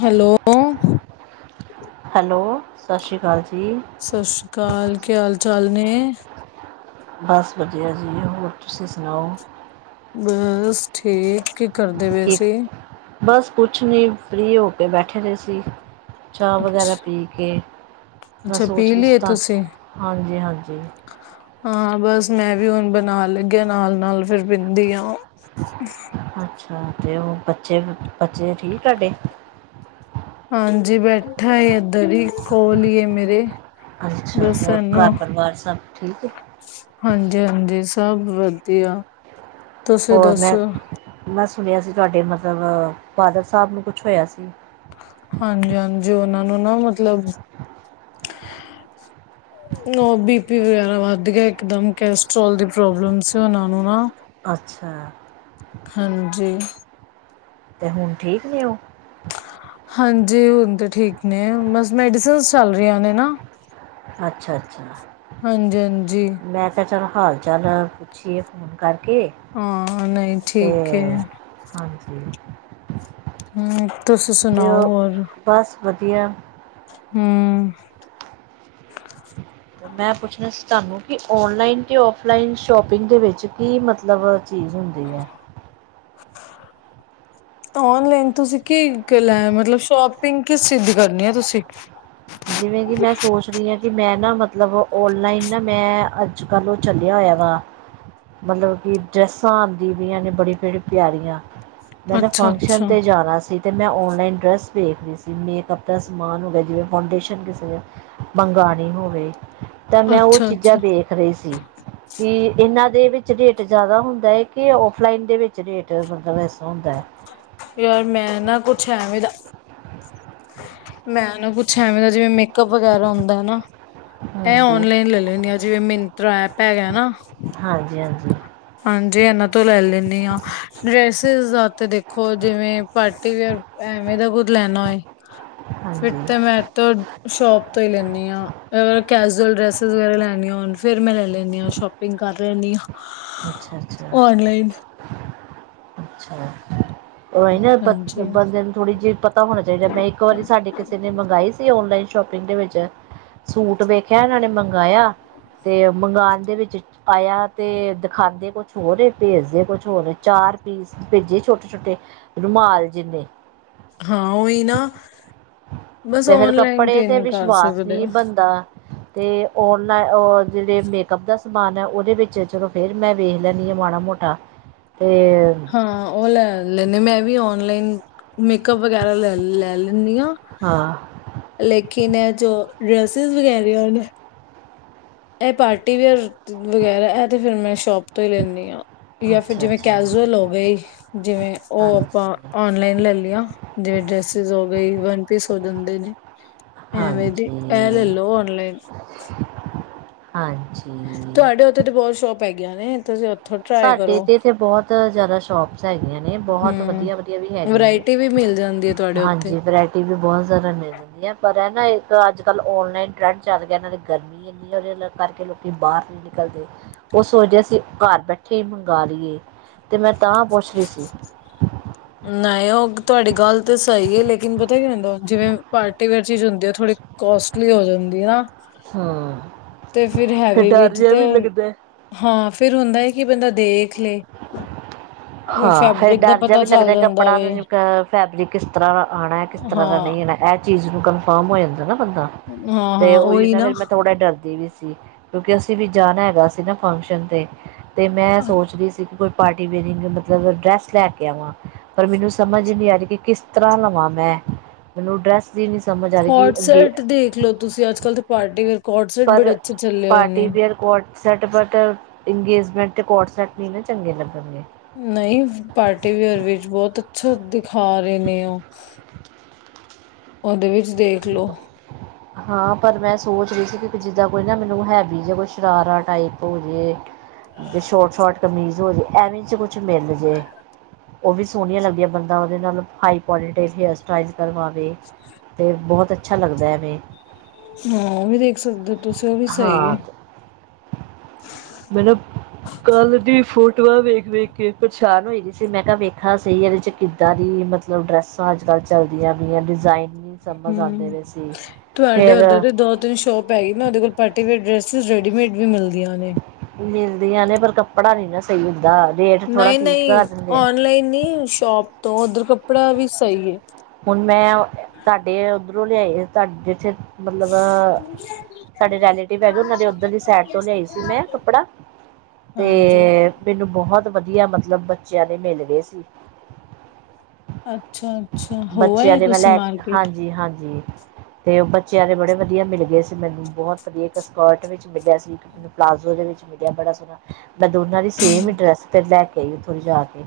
Hello. Hello, ਸਾ ਸ਼੍ਰੀ ਕਾਲ ਜੀ। ਸ ਸ਼੍ਰੀ ਕਾਲ, ਕੀ ਹਾਲ-ਚਾਲ ਨੇ? ਬਸ ਵਧੀਆ ਜੀ, ਹੋਰ ਤੁਸੀਂ ਸੁਣਾਓ? ਬਸ ਠੀਕ, ਕੀ ਕਰਦੇ ਪਏ ਕੀ ਸੀਂ? ਬਸ ਕੁਛ ਨੀ, ਫ੍ਰੀ ਹੋ ਕੇ ਬੈਠੇ ਦੇ ਸੀ। ਚਾਹ ਅੱਛਾ ਵਗੈਰਾ ਪੀ ਕੇ, ਮੈਂ ਅੱਛਾ ਸੋਚ ਪੀ ਰੀ ਸੀ ਲਈਏ ਤੁਸੀਂ ਤਾਨ--ਹਾਂਜੀ ਹਾਂਜੀ। ਹਾਂ, ਬਸ ਮੈਂ ਵੀ ਹੁਣ ਬਣਾਣ ਲੱਗੀ ਆ ਨਾਲ-ਨਾਲ ਫਿਰ ਪੀਂਦੀ ਆਂ। [inaudible] ਅੱਛਾ, ਤੇ ਓ ਬੱਚੇ, ਬੱਚੇ ਠੀਕ ਤਾਡੇ? ਹਾਂਜੀ, ਬੈਠਾ ਏ ਏਧਰ ਈ, ਕੋਲ ਈ ਏ ਮੇਰੇ। ਅੱਛਾ, ਬਸ ਹੋਰ ਇਹਨੂੰ ਘਰ-ਪਰਿਵਾਰ ਸਭ ਠੀਕ ਏ? ਹਾਂਜੀ ਹਾਂਜੀ, ਸਭ ਵਧੀਆ। ਤੁਸੀਂ ਹੋਰ ਮੈਂ ਦੱਸੋ ਮੈਂ ਸੁਣਿਆ ਸੀ ਤੁਐਡੇ ਮਤਲਬ ਫਾਦਰ ਸਾਬ ਨੂੰ ਕੁਛ ਹੋਇਆ ਸੀ। ਹਾਂਜੀ ਹਾਂਜੀ, ਓਨਾਂ ਨੂੰ ਨਾ ਮਤਲਬ [inaudible] ਨਾ ਬੀ ਪੀ ਵਗੈਰਾ ਵੱਧ ਗਿਆ ਇਕ ਦਮ, ਕੈਸਟਰ੍ਰੋਲ ਦੀ ਪ੍ਰੋਬਲਮ ਸੀ ਓਨਾਂ ਨੂੰ ਨਾ। ਅੱਛਾ। ਹਾਂਜੀ। ਤੇ ਹੁਣ ਠੀਕ ਨੇ ਓ? ਹਾਂਜੀ, ਹੁਣ ਤੇ ਠੀਕ ਨੇ ਬਸ ਮੈਡੀਸਨਸ ਚੱਲ ਰਈਆਂ ਨੇ ਨਾ। ਅੱਛਾ-ਅੱਛਾ। ਹਾਂਜੀ-ਹਾਂਜੀ। ਮੈਂ ਕੇਆ ਚਲ ਹਾਲ-ਚਾਲ ਪੁੱਛੀਏ ਫ਼ੋਨ ਕਰਕੇ। ਹਾਂ, ਨਈ ਤੇ ਠੀਕ ਏ। ਹਾਂਜੀ। ਹੂੰ, ਤੁਸੀ ਤੇ ਸੁਣਾਓ ਉਹ ਔਰ, ਬਸ ਵਧੀਆ ਹੂੰ। ਮੈਂ ਪੁੱਛਣਾ ਸੀ ਤਾਨੂੰ ਕਿ ਔਨਲਾਈਨ ਤੇ ਔਫਲਾਈਨ ਸ਼ੋਪਿੰਗ ਦੇ ਵੇਚ ਕੀ ਮਤਲਬ ਚੀਜ਼ ਹੁੰਦ ਦੀ ਐ। [inaudible] [inaudible] ਔਨਲਾਈਨ ਤੁਸੀਂ ਕੀ ਕਲੈ ਮਤਲਬ ਸ਼ੋਪਿੰਗ ਕਿਸ ਚੀਜ਼ ਦੀ ਕਰਨੀ ਏ ਤੁਸੀਂ? ਜਿਵੇਂ ਕਿ ਮੈਂ ਸੋਚ ਰੀ ਆਂ ਕਿ ਮੈਂ ਨਾ ਮਤਲਬ ਔਨਲਾਈਨ ਨਾ ਮੈਂ ਅ ਅੱਜ-ਕੱਲ ਓ ਚੱਲਿਆ ਹੋਇਆ ਵਾ ਮਤਲਬ ਕਿ ਡਰੈਸਾਂ ਆਂਦੀ ਪਈਆਂ ਨੇ ਬੜੀ-ਬੜੀ ਪਿਆਰੀਆਂ। ਮੈ ਨਾ ਫੰਕਸ਼ਨ ਅੱਛਾ-ਅੱਛਾ, ਤੇ ਜਾਨਾ ਸੀ। ਤੇ ਮੈਂ ਔਨਲਾਈਨ ਡਰੈੱਸ ਦੇਖ ਰੀ ਸੀ। ਮੇਕਅੱਪ ਦਾ ਸਮਾਨ ਹੋ ਗਿਆ ਜਿਵੇਂ ਫੋਡੇਸ਼ਨ ਕਿਸੇ ਮੰਗਾਣੀ ਹੋਵੇ ਤੇ ਮੈਂ ਓ ਚੀਜ਼ਾਂ ਅੱਛਾ-ਅੱਛਾ ਦੇਖ ਰੀ ਸੀ। ਕਿ ਏਨਾਂ ਦੇ ਵਿੱਚ ਰੇਟ ਜਾਦਾ ਹੁੰਦਾ ਏ, ਕੇ ਔਫਲਾਈਨ ਦੇ ਵਿੱਚ ਰੇਟ ਮਤਲਬ ਐਸਤਰਾ ਹੁੰਦਾ। ਯਾਰ ਮੈਂ ਨਾ ਕੁੱਛ ਐਵੇਂ ਦਾ ਮੈਂ ਨਾ ਕੁਛ ਐਵੇਂ ਦਾ ਜਿਵੇਂ ਮੇਕਅਪ ਵਗੈਰਾ ਹੁੰਦਾ ਐ ਨਾ ਐ ਹਾਂਜੀ। ਓਨਲਾਈਨ ਲੈ ਲੈਨੀ ਆ ਜਿਵੇਂ ਮਿੰਨਤਰਾ ਐਪ ਹੈਗਾ ਨਾ ਹਾਂਜੀ-ਹਾਂਜੀ। ਹਾਂਜੀ ਐਨਾਂ ਤੋਂ ਲੈ ਲੇਣੀ ਆ। ਡਰੈਸਿਸ ਦਾ ਤੇ ਦੇਖੋ ਜਿਵੇਂ ਪਾਰਟੀ ਵੀਅਰ ਐਵੇਂ ਦਾ ਕੁੱਝ ਲੈਣਾ ਹੋਏ- ਫਿਰ ਹਾਂਜੀ ਤੇ ਮੈ ਤੋ ਸ਼ੋਪ ਤੋਂ ਈ ਲੈਨੀ ਆ। ਆ ਕੈਜੂਅਲ ਡਰੈਸਿਸ ਵਗੈਰਾ ਲੈਣੀਆ ਹੋਣ, ਫਿਰ ਮੈਂ ਲੈ ਲੈਂਨੀ ਆ ਸ਼ੋਪਿੰਗ ਕਰ ਲੈਨੀ ਆ। ਅੱਛਾ-ਅੱਛਾ, ਅੱਛਾ। ਰੋਵਾਈ ਨਾ ਬੰ ਹਾਂਜੀ ਬੰਦੇ ਨੂੰ ਥੋੜ੍ਹੀ ਜੇਹੀ ਪਤਾ ਹੋਣਾ ਚਾਇਦਾ, ਮੈਂ ਇੱਕ ਵਾਰੀ ਸਾਡੇ ਕਿਸੇ ਨੇ ਮੰਗਾਈ ਸੀ, ਔਨਲਾਈਨ ਸ਼ੋਪਿੰਗ ਦੇ ਵਿੱਚ ਸੂਟ ਵੇਖਿਆ ਏਨਾਂ ਨੇ ਮੰਗਾਯਾ, ਤੇ ਮੰਗਾਣ ਦੇ ਵਿੱਚ ਆਯਾ ਤੇ ਖਾਂਦੇ ਕੁਛ ਹੋਰ ਏ ਪੇਜਦੇ ਕੁਛ ਹੋਰ ਏ ਚਾਰ ਪੀਸ ਪੇਜੇ ਛੋਟੇ-ਛੋਟੇ। ਰੁਮਾਲ ਜਿੰਨੇ। ਹਾਂ ਓਹ ਨਾ ਬਸ ਤੇ ਫੇਰ ਔਨਲਾਈਨ ਕੱਪੜੇ ਤੇ ਨਹੀਂ ਕਰ ਵਿਸ਼ਵਾਸ ਸਕਦੇ ਨਈ ਬਣਦਾ। ਤੇ ਔਨਲਾ, ਅ ਜੇੜੇ ਮੇਕਅੱਪ ਦਾ ਸਮਾਨ ਏ, ਓਦੇ ਵਿੱਚ ਚਲੋ ਫਿਰ ਮੈਂ ਵੇਖ ਲੈਂਨੀ ਆ ਮਾੜਾ-ਮੋ ਟਾ ਤੇ ਹਾਂ ਓ ਲੈ ਲੈਂਨੇ, ਮੈਂ ਵੀ ਔਨਲਾਈਨ ਮੇਕਅਪ ਵਗੈਰਾ ਲੈ ਲੈਂਨੀ ਆ। ਹਾਂ। ਲੇਕਿਨ ਐ ਜੋ, ਡਰੈਸਿਸ ਵਗੈਰਿਆ ਨੇ ਐ ਪਾਰਟੀ ਵਿਅਰ ਵਗੈਰਾ, ਐ ਤੇ ਫਿਰ ਮੈਂ ਸ਼ੋਪ ਤੋਂ ਈ ਲੇਨੀ ਆ। ਯਾਂ ਫਿਰ ਅੱਛਾ ਜਿਵੇਂ ਅੱਛਾ ਕੈਜੂਅਲ ਹੋ ਗਈ, ਜਿਵੇਂ ਓ ਅਪਾਂ ਹਾਂਜੀ ਔਨਲਾਈਨ ਲੈ ਲਯਾ, ਜਿਵੇਂ ਡਰੈਸਿਸ ਹੋ ਗਈ ਵਨਪੀਸ ਹੋ ਜਂਦੇ ਨੇ। ਐਵੇ ਦੀ, ਇਹ ਹਾਂਜੀ ਲੇਲੋ ਔਨਲਾਈਨ। ਹਾਂਜੀ। ਤੁਹਾਡੇ ਉੱਥੇ ਤੇ ਬਹੁਤ ਸ਼ੋਪ ਹੈਗੀਆਂ ਨੇ। ਤੁਸੀਂ ਉ ਸਾਡੇ ਤੇ-ਤੇ ਬਹੁਤ ਜ਼ਿਆਦਾ ਸ਼ੋਪਸ ਹੈਗੀਆਂ ਨੇ। ਬਹੁਤ ਹਮ ਵਧੀਆ-ਵਧੀਆ ਵੀ ਹੈਗ ਵਰਾਇਟੀ ਵੀ ਮਿਲ ਜਾਂਦੀ ਏ ਤੁਆਡੇ ਉੱਥੇ। ਟੀ ਵੀ ਬਹੁਤ ਜ਼ਿਆਦਾ ਮਿਲ ਜਾਂਦੀ ਐ। ਪਰ ਐ ਨਾ ਇੱਕ ਅੱਜ-ਕੱਲ੍ਹ ਔਨਲਾਈਨ ਟਰੈਂਡ ਚੱਲ ਗਿਆ। ਨਾਲ਼ੇ ਗਰਮੀ ਗਿੱਲੇ ਜੇ ਕਰਕੇ ਲੋਕੀਂ ਬਾਹਰ ਨੀ ਨਿਕਲਦੇ। ਉਹ ਸੋਚਦੇ ਅਸੀਂ ਘਰ ਬੈ ਕਿ ਮੰਗਾ ਲੀਏ ਤੇ ਮੈਂ ਤਾਂ ਪੁੱਛਦੀ ਸੀ। ਨ‌ਏ, ਉਹ ਤੁਆਡੀ ਗੱਲ ਤੇ ਸਹੀ ਐ। ਲੇਕਿਨ ਪਤਾ ਕੀ ਹੁੰਦਾ ਜਿਵੇਂ ਪਾਰਟੀਵੇੇਅਰ ਚੀਜ਼ ਹੁੰਦੀ। ਉਹ ਥੋੜ੍ਹੀ ਕੋਸਟਲੀ ਹੋ ਜਾਂਦੀ ਆ। ਹਾਂ। ਤੇ ਫਿਰ ਹੈਵੀ ਵਿੱਚ ਤੇ। ਹਾਂ, ਫਿਰ ਹੁੰਦੈਂ ਕਿ ਬੰਦਾ ਦੇਖ ਲੇ। ਫਿਰ ਹਾਂ, ਫੇਰ ਫੈਬਰਿਕ ਦਾ ਡਰ ਜਿਹਾ ਪਤਾ ਵੀ ਚੱਲ ਲੱਗਦਾ। ਜਾਂਦਾ ਕੱਪੜਾ ਵੇ ਫੈਬਰਿਕ, ਕਿਸ ਤਰ੍ਹਾਂ ਦਾ ਆਣਾ, ਕਿਸ ਤਰ੍ਹਾਂ ਦਾ ਹਾਂ ਨਹੀਂ ਆਣਾ। ਇਹ ਚੀਜ਼ ਨੂੰ ਕਨਫਰਮ ਹੋ ਜਾਂਦਾ ਨਾ ਬੰਦਾ। ਤੇ ਉਹੀ ਨਾ, ਫੇਰ ਮੈਂ ਥੋੜਾ ਡਰਦੀ ਵੀ ਸੀ। ਕਿਉਂਕਿ, ਅਸੀਂ ਵੀ ਜਾਣਾ ਹੈਗਾ ਸੀ ਨਾ, ਫੰਕਸ਼ਨ ਤੇ। ਤੇ ਮੈਂ ਸੋਚਦੀ ਸੀ ਕਿ, ਕੋਈ ਪਾਰਟੀਵੇਰਿਗ ਕਿ ਮਤਲਬ, ਡਰੈੱਸ ਲੈ ਕੇ ਆਵਾਂ। ਪਰ ਮੈਨੂੰ ਸਮਝ ਨਹੀਂ ਆ ਰਹੀ ਕਿ, ਕਿਸ ਤਰ੍ਹਾਂ ਲਵਾਂ ਮੈਂ। ਮੈਨੂੰ ਡਰੈੱਸ ਦੀ ਨੀ ਕੋਟਸੈਟ ਦੇਖ ਲੋ ਤੁਸੀਂ। ਅੱਜ-ਕੱਲ੍ਹ ਤੇ ਪਾਰਟੀ ਵੇਅਰ ਕੋਟਸੈਟ ਬੜੇ ਅੱਛੇ ਚੱਲੇ ਹੋਏ ਨੇ। ਕੋੈਟਸੈਟ ਬਟ, ਇੰਗੇਜਮੈਂਟ ਤੇ ਕੋਟਸੈਟ ਨੀ ਨਾ ਚੰਗੇ ਲੱਗਣਗੇ। ਨਹੀਂ, ਪਾਰਟੀ ਵੇਅਰ ਵਿੱਚ ਬਹੁਤ ਅੱਛਾ ਦਿਖਾ ਰਹੇ ਨੇ ਉਹ। ਉਹਦੇ ਵਿੱਚ ਦੇਖ ਲੋ। [inaudible] ਹਾਂ, ਪਰ ਮੈਂ ਸੋਚ ਰਹੀ ਸੀ ਕਿ ਜਿੱਦਾਂ ਕੋਈ ਨਾ ਮੈਨੂੰ ਹੈਵੀ ਜਿਹਾ, ਕੋਈ ਸ਼ਰਾਰਾ ਟਾਈਪ ਹੋਜੇ। ਤੇ ਸ਼ੋਟ-ਸ਼ੋਟ ਕਮੀਜ਼ ਹੋਜੇ। ਐਵੇਂ 'ਚ ਕੁਛ ਮਿਲ ਜੇ। ਉਹ ਵੀ ਸੋਹਨੀਆਂ ਲੱਗਦੀਆਂ। ਬੰਦਾ ਉਹਦੇ ਨਾਲ ਹਾਈ ਪੋਨੀਟੇਜ ਹੇਅਰ ਸਟਾਈਸ ਕਰਵਾਵੇ। ਫੇਰ, ਬਹੁਤ ਅੱਛਾ ਲੱਗਦਾ ਐਵੇ। ਹਾਂ, ਉਹ ਵੀ ਦੇਖ ਸਕਦੇ ਓ। ਹਾਂ ਤੇ, ਮੈਨੂੰ ਕੱਲ੍ਹ ਦੀ ਫੋਟੋਆਂ ਵੇਖ-ਵੇਖ ਕੇ ਪਰੇਸ਼ਾਨ ਹੋਈ ਦੀ ਸੀ। ਮੈਂ ਕਿਹਾ ਵੇਖਾ ਸ‌ਈ, ਇਹਦੇ 'ਚ ਕਿੱਦਾਂ ਦੀ ਮਤ ਮਤਲਬ, ਡਰੈੱਸਾਂ ਅਜ-ਕੱਲ੍ਹ ਚੱਲਦੀਆਂ ਪਈਆਂ। ਡਿਜ਼ਾਇਨ ਨਹੀਂ ਸਮਝ ਆਉਂਦੇ ਹੁੰ, ਪਏ ਸੀ ਤੁਹਾਡੇ ਫਿਰ ਉੱਧਰ ਦੇ ਦੋ-ਤਿੰਨ ਸ਼ੋਪ ਭਾਈ ਨਾ, ਉਦੇ ਕੋਲ ਪਾਰਟੀਵੇਅਰ ਡਰੈਸਿਸ ਰੈਡੀਮੇਡ ਵੀ ਮਿਲਦਿਆਂ ਨੇ। ਮਿਲਦੀਆਂ ਨੇ ਪਰ, ਕੱਪੜਾ ਨੀ ਨਾ ਸਹੀ ਹੁੰਦਾ ਦਾ ਦੇ ਨ‌ਈਂ-ਨ‌ਈਂ, ਔਨਲਾਈਨ ਨੀ ਸ਼ੋਪ ਤੋਂ। ਓਧਰ ਕੱਪੜਾ ਵੀ ਸਹੀ ਏ। ਹੁਣ ਮੈਂ ਤੁਹਾਡੇ ਉੱਧਰੋਂ ਲਿਆਏ। ਤੁਹਾਡੇ ਜਿੱਥੇ ਮਲਬ, ਸਾਡੇ ਰੈਲੇਟਿਵ ਹੈਗੇ। ਉਹਨਾਂ ਦੇ ਉੱਧਰ ਦੀ ਸੈਡ ਤੋਂ ਲਿਆਈ ਸੀ ਮੈਂ, ਕੱਪੜਾ। ਹਾਂਜੀ ਤੇ ਮਿਨੂੰ ਬਹੁਤ ਵਧੀਆ ਮਤਲਬ, ਬੱਚਿਆਂ ਦੇ ਮਿਲਗੇ ਸੀ। ਅੱਛਾ। ਅੱਛਾ ਹੋ ਬੱਚਿਆਂ ਆਏ ਦੇ ਮੈਂ ਤੁਸੀਂ ਲੈ ਕੇ। ਮਾਰਕੀਟ ਹਾਂਜੀ-ਹਾਂਜੀ। ਤੇ ਉਹ ਬੱਚਿਆਂ ਦੇ ਬੜੇ ਵਧੀਆ ਮਿਲਗੇ ਸੀ ਮੈਨੂੰ। ਬਹੁਤ ਵਧੀਆ, ਇੱਕ ਸਕਰਟ ਵਿੱਚ ਮਿਲਿਆ ਸੀ। ਇੱਕ ਪਲਾਜ਼ੋ ਦੇ ਵਿੱਚ ਮਿਲਿਆ, ਬੜਾ ਸੋਹਣਾ ਮੈਂ ਦੋਨਾਂ ਦੀ ਸੇਮ ਈ ਡਰੈਸ, ਫਿਰ ਲੈ ਕੇ ਆਈ ਉੱਥੋਂ ਜਾ ਕੇ।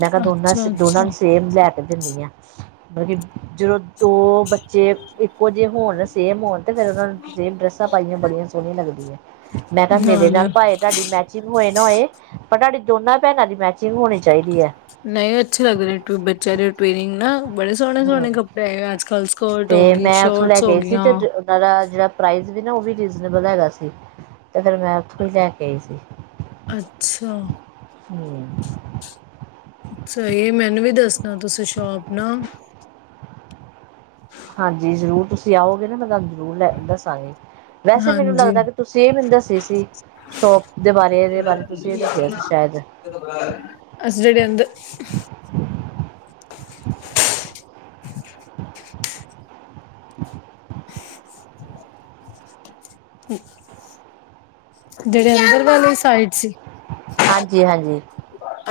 ਮੈਂ ਕਿਹਾ ਦੋਨਾਂ ਸ, ਅੱਛਾ ਦੋਨਾਂ ਅੱਛਾ ਨੂੰ ਸੇਮ ਲੈ ਕੇ ਦਿੰਨੀ ਆ। ਮੈ ਕਿਹਾ ਜਦੋਂ ਦੋ ਬੱਚੇ ਇੱਕੋ ਜਿਹੇ ਹੋਣ ਨਾ, ਸੇਮ ਹੋਣ ਤੇ ਫਿਰ ਉਹਨਾਂ ਨੂੰ ਸੇਮ ਡਰੈੱਸਾਂ ਪਾਈਆਂ, ਬੜੀਆਂ ਸੋਹਣੀਆਂ ਲੱਗਦੀਆਂ। ਮੈਂ ਕਿਹਾ, ਮੇਰੇ ਨਾਲੇ ਨਾਲ ਭਾਏ ਤੁਹਾਡੀ ਮੈਚਿੰਗ ਹੋਏ ਨਾ ਹੋਏ, ਪਰ ਤੁਹਾਡੀ ਦੋਨਾਂ ਭੈਣਾਂ ਦੀ ਮੈਚਿੰਗ ਹੋਣੀ ਚਾਹੀਦੀ ਐ। ਨਹੀਂ ਅੱਛੇ ਲਗਦੇ, ਬੱਚਿਆ ਦੇ ਟਵਿਨਿੰਗ ਨਾ। ਬੜੇ ਹੂੰ, ਸੋਹਣੇ-ਸੋਹਣੇ ਕੱਪੜੇ ਆਏ ਆ ਅੱਜ-ਕੱਲ, ਸ੍ਕਰਟ ਹੋ ਗਈ ਸ਼ਰਟਸ ਹੋਗੀਆਂ। ਉਹ ਦਾ ਜਿਹੜਾ ਪ੍ਰਾਈਜ਼ ਵੀ ਨਾ, ਉਹ ਵੀ ਰੀਜ਼ਨੇਬਲ ਹੈਗਾ ਸੀ ਤੇ ਫਿਰ ਮੈਂ ਉੱਥੋਂ ਹੀ ਲੈਕੇ ਆਈ ਸੀ। ਅੱਛਾ। ਹੂੰ ਸਹੀ ਏ, ਮੈਨੂੰ ਵੀ ਦੱਸਣਾ ਤੁਸੀਂ ਸ਼ੋਪ ਨਾ। ਹਾਂਜੀ ਜ਼ਰੂਰ, ਤੁਸੀ ਆਓਗੇ ਨਾ, ਮੈਂ ਤੁਹਾਨੂੰ ਜ਼ਰੂਰ ਲੈ ਦੱਸਾਂਗੀ। ਵੈਸੇ ਈ ਮੈਨੂੰ ਹਾਂਜੀ ਲੱਗਦਾ, ਕਿ ਤੁਸੀ ਮੈਨੂੰ ਦੱਸੇ ਸੀ। ਸ਼ੌਪ ਦੇ ਬਾਰੇ ਏਦੇ ਬਾਰੇ ਤੁਸੀਂ ਓ ਦੱਸਿਆ ਸੀ, ਸ਼ਾਇਦ। ਅਸੀ ਜਿਹੜੇ ਅੰਦ [inaudible] ਜਿਹੜੇ ਅੰਦਰ ਵਾਲੇ ਸਾਈਡ ਸੀ? ਹਾਂਜੀ-ਹਾਂਜੀ।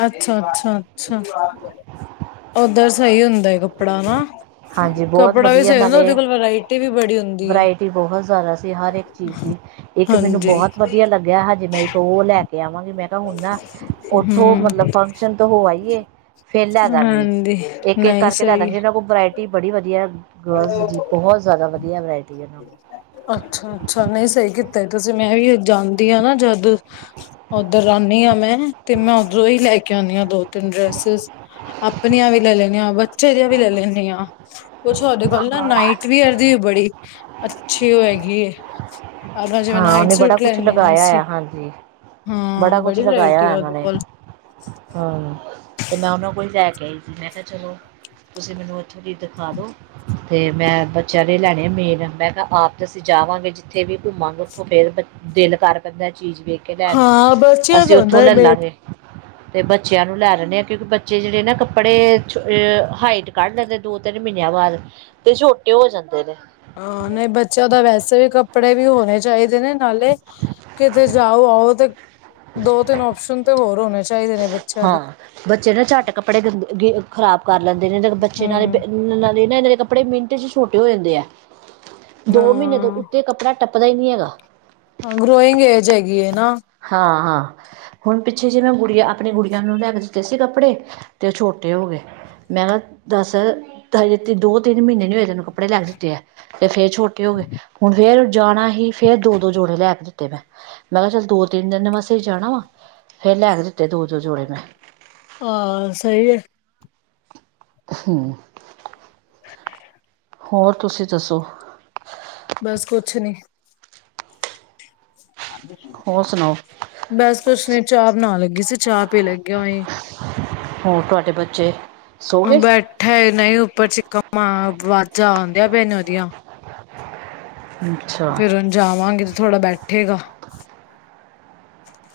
ਅੱਛਾ, ਅੱਛਾ, ਅੱਛਾ, ਓਧਰ ਸਹੀ ਹੁੰਦਾ ਕੱਪੜਾ ਹਨਾ? ਹਾਂਜੀ ਬਹੁਤ ਵਧੀਆ ਨਾਲੇ, ਵੀ ਬੜੀ ਹੁੰਦੀ ਹੈ। ਵਰਾਇਟੀ ਬਹੁਤ ਜ਼ਿਆਦਾ ਸੀ ਹਰ ਇੱਕ ਚੀਜ਼ ਸੀ। ਇੱਕ ਮੈਨੂੰ ਹਾਂਜੀ। ਬਹੁਤ ਵਧੀਆ ਲੱਗਿਆ, ਹਜੇ ਮੈਂ ਇੱਕ ਓ ਲੈਕੇ ਆਵਾਂਗੀ, ਮੈਂ ਕਾ ਹੁਣ ਨਾ ਥੋ ਹਮ ਮਤਲਬ, ਫੰਕਸ਼ਨ ਤੋ ਹੋ ਆਈਏ। ਫਿਰ ਲੈ ਹਾਂਦੀ, ਨਹੀਂ ਸਹੀ। ਓਨਾ ਕੋਲ ਵਰਾਇਟੀ ਬੜੀ ਵਧੀਆ, ਗਰਲਜ਼ ਦੀ ਬਹੁਤ ਜ਼ਿਆਦਾ ਵਧੀਆ ਵਰਾਇਟੀ। ਉਹਨਾਂ ਕੋਲ ਅੱਛਾ-ਅੱਛਾ, ਨਹੀਂ ਸਹੀ ਕੀਤਾ ਤੁਸੀਂ ਮੈਂ ਵੀ ਜਾਂਦੀ ਆ ਨਾ ਜਦ ਉੱਧਰ ਆਂਨੀ ਆ ਮੈਂ, ਤੇ ਮੈਂ ਉੱਧਰੋਂ ਹੀ ਲੈਕੇ ਆਉਂਨੀ ਆ ਦੋ ਤਿੰਨ ਡ੍ਰੈਸੇਸ ਆਪਣੀਆਂ ਵੀ ਲੈ ਲੈਂਨੀ ਆ, ਬੱਚੇ ਦੀਆਂ ਵੀ ਲੈ ਲੈਂਨੀ ਆ। ਕੁਛ ਔਦੇ ਕੋਲ ਨਾ ਨਾਈਟ ਵੀਅਰ ਦੀ ਬੜੀ, ਅੱਛੀ ਹੋਏਗੀ। ਆਪਾਂ ਜਿਵੇਂ ਹਾਂ ਨਾਈਟ ਉਹਨੇ ਬੜਾ ਸੁਟ ਕੁਛ ਲੈਂਨੇ ਆ, ਲਗਾਇਆ ਅਸੀ। ਹਾਂਜੀ ਹਾਂ, ਬੜਾ ਕੁਛ ਬੜੀ ਵਰਾਇਟੀ ਏ, ਲਗਾਇਆ ਇਹਨਾਂ ਉਹਦੇ ਨੇ ਕੋਲ। ਹਾਂ, ਤੇ ਮੈਂ ਉਹਨਾਂ ਕੋਲ ਲੈਕੇ ਆਈ ਸੀ, ਮੈਂ ਕਿਹਾ ਚਲੋ ਤੁਸੀਂ ਮੈਨੂੰ ਇੱਥੋਂ ਦੀ ਦਿਖਾਦੋ ਤੇ, ਮੈਂ ਬੱਚਿਆਂ ਦੇ ਲੈਣੇ ਆ ਮੇਨ, ਮੈਂ ਕਿਹਾ ਆਪ ਤੇ ਅਸੀਂ ਜਾਵਾਂਗੇ ਜਿੱਥੇ ਵੀ ਘੁੰਮਾਂਗੇ ਉੱਥੋਂ ਫਿਰ, ਦਿਲ ਕਰ ਪੈਂਦਾ ਚੀਜ਼ ਵੇਖਕੇ ਲੈਣ ਹਾਂ ਨੂੰ, ਬੱਚਿਆਂ ਅਸੀਂ ਦਾ ਉੱਥੋਂ ਹੁੰਦਾ ਲੈ ਬੇ ਲਾਂਗੇ। [inaudible] ਤੇ ਬੱਚਿਆਂ ਨੂੰ ਲੈ ਦੇਂਨੇ ਆ, ਕਿਉਂਕਿ ਬੱਚੇ ਜਿਹੜੇ ਨਾ ਕੱਪੜੇ'ਚ ਹਾਈਟ ਕੱਢ ਲੈਂਦੇ ਆ ਦੋ ਤਿੰਨ ਮ੍ਹੀਨੀਆਂ ਬਾਅਦ, ਤੇ ਛੋਟੇ ਹੋ ਜਾਂਦੇ ਨੇ। ਹਾਂ-ਨਹੀਂ, ਬੱਚਿਆਂ ਦਾ ਵੈਸੇ ਵੀ ਕੱਪੜੇ ਵੀ ਹੋਣੇ ਚਾਹੀਦੇ ਨੇ। ਨਾਲੇ, ਕਿਤੇ ਜਾਓ-ਆਓ ਤੇ ਦੋ-ਤਿੰਨ ਔਪਸ਼ਨ ਤੇ ਹੋਰ ਹੋਣੇ ਚਾਹੀਦੇ ਨੇ, ਬੱਚਿਆ ਦੇ। ਹਾਂ ਬੱਚੇ ਨਾ ਝੱਟ ਕੱਪੜੇ ਗੰਦੇ ਖ਼ਰਾਬ ਕਰ ਲੈਂਦੇ ਨੇ, ਦੇਖ ਬੱਚੇ ਨਾਲੇ ਬੇ ਹਮ ਨਾਲੇ ਇੰਨਾ ਦੇ ਕੱਪੜੇ ਮਿੰਟ'ਚ ਛੋਟੇ ਹੋ ਜਾਂਦੇ ਆ, ਦੋ ਮਹੀਨੇ ਤੋਂ ਉ ਹਾਂ ਤੇ ਕੱਪੜਾ ਟੱਪਦਾ ਈ ਨਹੀਂ ਹੈਗਾ। ਹਾਂ, ਗ੍ਰੋਈੰਗ ਏਜ ਹੈਗੀਏ ਨਾ। ਹਾਂ-ਹਾਂ। ਹੁਣ ਪਿੱਛੇ ਜੇ ਮੈਂ ਗੁੜੀਆ, ਆਪਣੀ ਗੁੜੀਆਂ ਨੂੰ ਲੈਕੇ ਦਿੱਤੇ ਸੀ ਕੱਪੜੇ, ਤੇ ਉਹ ਛੋਟੇ ਹੋ ਗਏ। ਮੈਂ ਕਿਹਾ, ਦੱਸ, ਹਜੇ ਦੋ-ਤਿੰਨ ਮਹੀਨੇ ਨੀ ਹੋਏ ਤੈਨੂੰ ਕੱਪੜੇ ਲੈਕੇ ਦਿੱਤੇ ਐ ਤੇ ਫੇਰ ਛੋਟੇ ਹੋਗੇ ਹੁਣ ਫੇਰ ਜਾਣਾ ਹੀ ਫੇਰ ਦੋ-ਦੋ ਜੋੜੇ ਲੈਕੇ ਦਿੱਤੇ ਮੈ ਮੈਂ'ਕਿਅਤ ਚੱਲ ਦੋ ਤਿੰਨ ਦਿਨ ਵਾਸਤੇ ਈ ਜਾਣਾ ਵਾ ਫੇਰ ਲੈਕੇ ਦਿੱਤੇ ਦੋ-ਦੋ ਜੋੜੇ ਮੈਂ। ਆ ਸਈ ਐ। ਹੂੰ। [inaudible] ਹੋਰ ਤੁਸੀਂ ਦੱਸੋ? ਬਸ ਕੁਛ ਨੀ। ਹੋਰ ਸੁਣਾਓ? ਬਸ ਕੁਛ ਨੀ ਚਾਹ ਬਣਾਨ ਲੱਗੀ ਸੀ ਚਾਹ ਪੀ ਲੱਗੀਂ [unintelligible] ਹੋਰ ਤੁਹਾਡੇ ਬੱਚੇ? ਸੋ ਗਏ ਬੈਠਾ ਏ ਜਈ ਉੱਪਰ ਚੀਕਾ ਮਾ ਵਾਜਾਂ ਆਂਦੀਆ ਪੀਆ ਨੇ ਓਦੀਆਂ। ਅੱਛਾ ਫਿਰਨ ਜਾਵਾਂਗੇ ਤੇ ਥੋੜਾ ਬੈਠੇਗਾ।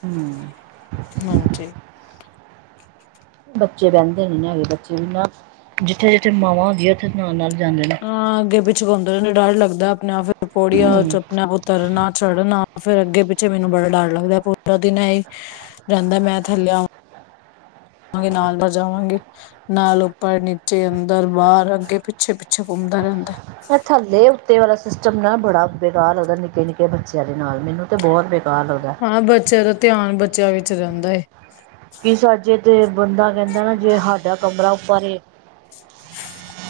ਹੂੰ। ਹਾਂਜੀ। ਬੱਚੇ ਬੈਂਦੇ ਨੀ ਨਾ ਹੈਗੇ ਬੱਚੇ ਵੀ ਨਾ ਜਿੱਥੇ-ਜਿੱਥੇ ਮਾਵਾ ਹੁੰਦੀਆਂ ਉੱਥੇ ਨਾਲ-ਨਾਲ ਜਾਂਦੇ ਨੇ। ਹਾਂ ਅੱਗੇ-ਪਿੱਛੇ ਘੁੰਮਦੇ ਨੇ ਡਰ ਈ ਲੱਗਦਾ ਆਪਣੇ-ਆਪ ਪੌੜੀਆਂ ਚ ਆਪਣੇ ਉ ਤਰਨਾ ਚੜ੍ਹਨਾ ਫਿਰ ਅੱਗੇ-ਪਿੱਛੇ ਮੈਨੂੰ ਬੜਾ ਡਰ ਲੱਗਦਾ ਪੂਰਾ ਦਿਨ ਐਈ ਰੇਂਦਾ ਮੈਂ ਥੱਲੇ ਆ ਜਾਵਾਂਗੇ, ਨਾਲ ਬ ਜਾਵਾਂਗੇ ਨਾਲ ਉੱਪਰ-ਨੀਚੇ, ਅੰਦਰ-ਬਾਰ ਅੱਗੇ-ਪੀ ਪਿੱਛੇ-ਪਿੱਛੇ ਘੁੰਮਦਾ ਰੇਂਦਾ। ਥੱਲੇ-ਉੱਤੇ ਵਾਲਾ ਸਿਸਟਮ ਨਾ ਬੜਾ ਬੇਕਾਰ ਲੱਗਦਾ ਨਿੱਕੇ-ਨਿੱਕੇ ਬੱਚਿਆਂ ਦੇ ਨਾਲ ਮੈਨੂੰ ਤੇ ਬੋਤ ਬੇਕਾਰ ਲੱਗਦੈ। ਹਾਂ ਬੱਚਿਆਂ ਦਾ ਧਿਆਨ ਬੱਚਿਆਂ ਵਿੱਚ ਜਾਂਦਾ ਏ। ਕੀ ਸਾਜੇ ਤੇ ਬੰਦਾ ਕੈਂਦਾ ਨਾ ਜੇ ਹਾਡਾ ਕਮਰਾ ਉੱਪਰ ਏ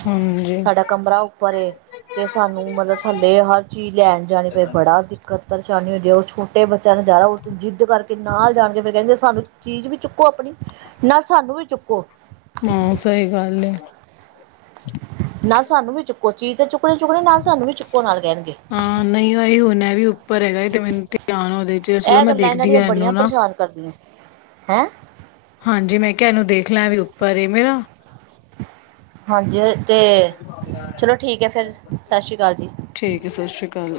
ਹੂੰ। ਸਾਡਾ ਕਮਰਾ ਉੱਪਰ ਏ ਤੇ ਸਾਨੂੰ ਮਤਲਬ ਥੱਲੇ ਹਰ ਚੀਜ਼ ਲੈਣ ਜਾਣੀ ਪਏ ਬੜਾ ਦੀ ਕਰ ਪਰੇਸ਼ਾਨੀ ਹੁੰਦੀ ਆ ਓ ਛੋਟੇ ਬੱਚਿਆਂ ਨੂੰ ਜਾਦਾ ਓ ਜਿੱਦ ਕਰਕੇ ਨਾਲ ਜਾਣਕੇ ਫਿਰ ਕੈਨਗੇ ਸਾਨੂੰ ਚੀਜ਼ ਵੀ ਚੁੱਕੋ ਆਪਣੀ ਨਾਲ ਸਾਨੂੰ ਵੀ ਚੁੱਕੋ। ਐ ਸਈ ਗੱਲ ਏ। [inaudible] ਨਾ ਸਾਨੂੰ ਵੀ ਚੁੱਕੋ ਚੀਜ਼ ਤਾਂ ਚੁੱਕਣੀ- ਚੁੱਕਣੀ ਨਾਲ ਸਾਨੂੰ ਵੀ ਚੁੱਕੋ ਨਾਲ ਕੈਣਗੇ। ਈ ਓਨਾਂ ਵੀ ਉ ਉੱਪਰ ਹੈਗਾ ਏ ਤੇ ਮੈਨੂੰ ਧਿਆਨ ਓਦੇ ਚਲੋ ਮੈਂ ਦੇਖਦੀ ਆ ਬੜੀਆਂ ਐਨੂੰ ਨਾ। ਪਰੇਸ਼ਾਨ ਕਰ ਦੀਆਂ ਹੈਂ! ਹਾਂਜੀ ਮੈਂ ਕਿਆ ਏਨੂੰ ਦੇਖ ਲੈ ਵੀ ਉੱਪਰ ਐ ਮੇਰਾ। ਹਾਂਜੀ ਤੇ ਚਲੋ ਠੀਕ ਐ ਫਿਰ ਸਸ ਸ਼੍ਰੀ ਕਾਲ ਜੀ। ਠੀਕ ਐ ਸਸ ਸ੍ਰੀ ਅਕਾਲ।